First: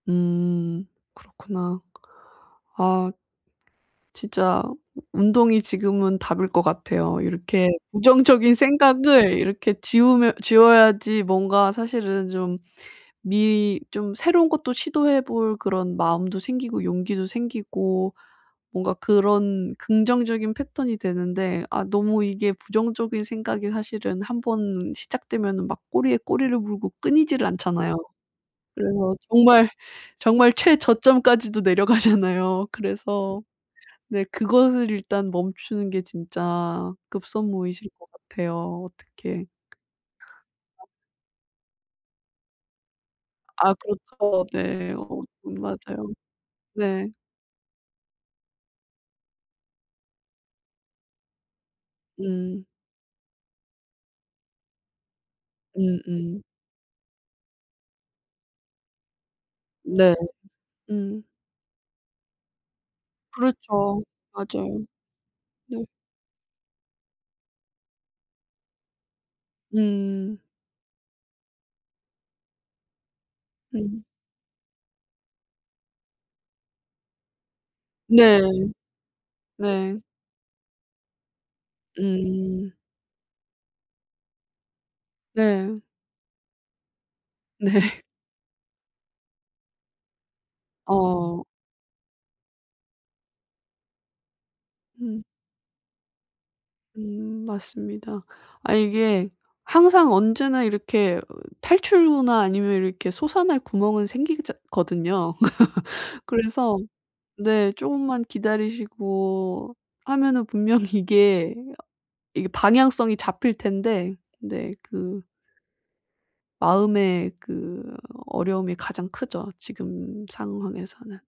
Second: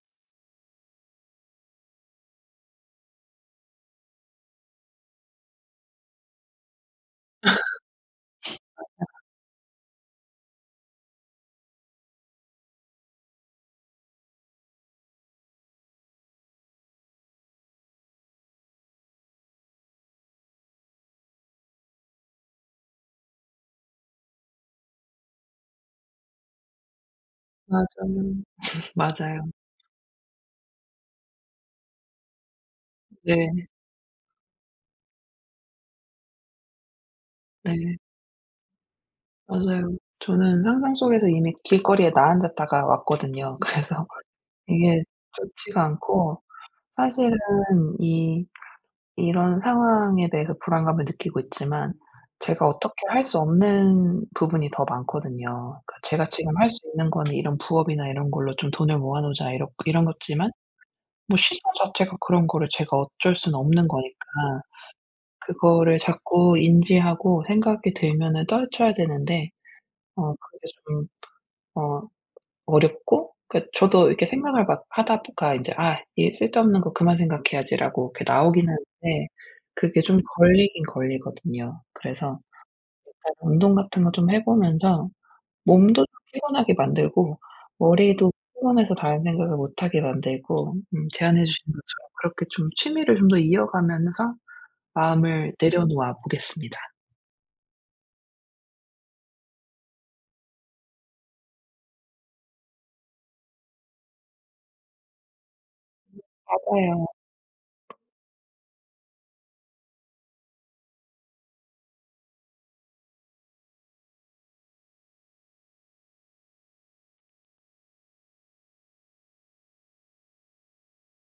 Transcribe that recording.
음 그렇구나. 아. 진짜 운동이 지금은 답일 것 같아요. 이렇게 부정적인 맞아. 생각을 이렇게 지우면 지워야지 뭔가 사실은 좀 미리 좀 새로운 것도 시도해 볼 그런 마음도 생기고 용기도 생기고 뭔가 그런 긍정적인 패턴이 되는데 아 너무 이게 부정적인 생각이 사실은 한번 시작되면은 막 꼬리에 꼬리를 물고 끊이지를 않잖아요. 맞아요. 그래서 맞아요. 정말, 정말 최저점까지도 내려가잖아요. 그래서 네. 네, 그것을 일단 멈추는 게 진짜 급선무이실 네. 것 같아요. 어떡해. 맞아요. 저는 어. 상상 속에서 이미 길거리에 나앉았다가 왔거든요. 아 그래서 그렇죠. 네. 이게 어 음 좋지가 맞아요. 않고 네. 사실은 이, 이런 상황에 대해서 불안감을 느끼고 있지만 음. 제가 어떻게 할 수 없는 부분이 더 많거든요. 그 제가 음음. 지금 할 수 있는 거는 이런 부업이나 이런 걸로 좀 돈을 모아 놓자 이렇 이런 네. 거지만 음. 뭐 시간 자체가 그런 거를 제가 어쩔 수는 없는 그렇죠. 거니까 맞아요. 네. 그거를 자꾸 인지하고 생각이 들면은 떨쳐야 되는데 어 음. 그게 좀 어 어렵고 그 음. 저도 이렇게 생각을 막 하다 보 가 인제 '아 쓸데없는 거 그만 생각해야지.'라고 이렇게 네. 나오기는 네. 네. 그게 좀 걸리긴 걸리거든요. 그래서 음. 일단 운동 같은 거 좀 해 보면서 네. 몸도 좀 피곤하게 만들고 네. 머리도 피곤해서 다른 생각을 못 하게 만들고 음 제안해 어. 주신 것처럼 그렇게 좀 취미를 좀 더 이어가면서 음. 마음을 내려놓아 보겠습니다. 음 맞습니다. 아 이게 항상 언제나 이렇게 탈출구나 아니면 이렇게 솟아날 구멍은 생기기자 거든요. 음 그래서 맞아요. 네 조금만 기다리시고 하면은 분명히 이게, 이게 방향성이 잡힐 텐데. 네, 그 마음의 그 어려움이 가장 크죠. 지금 상황에서는.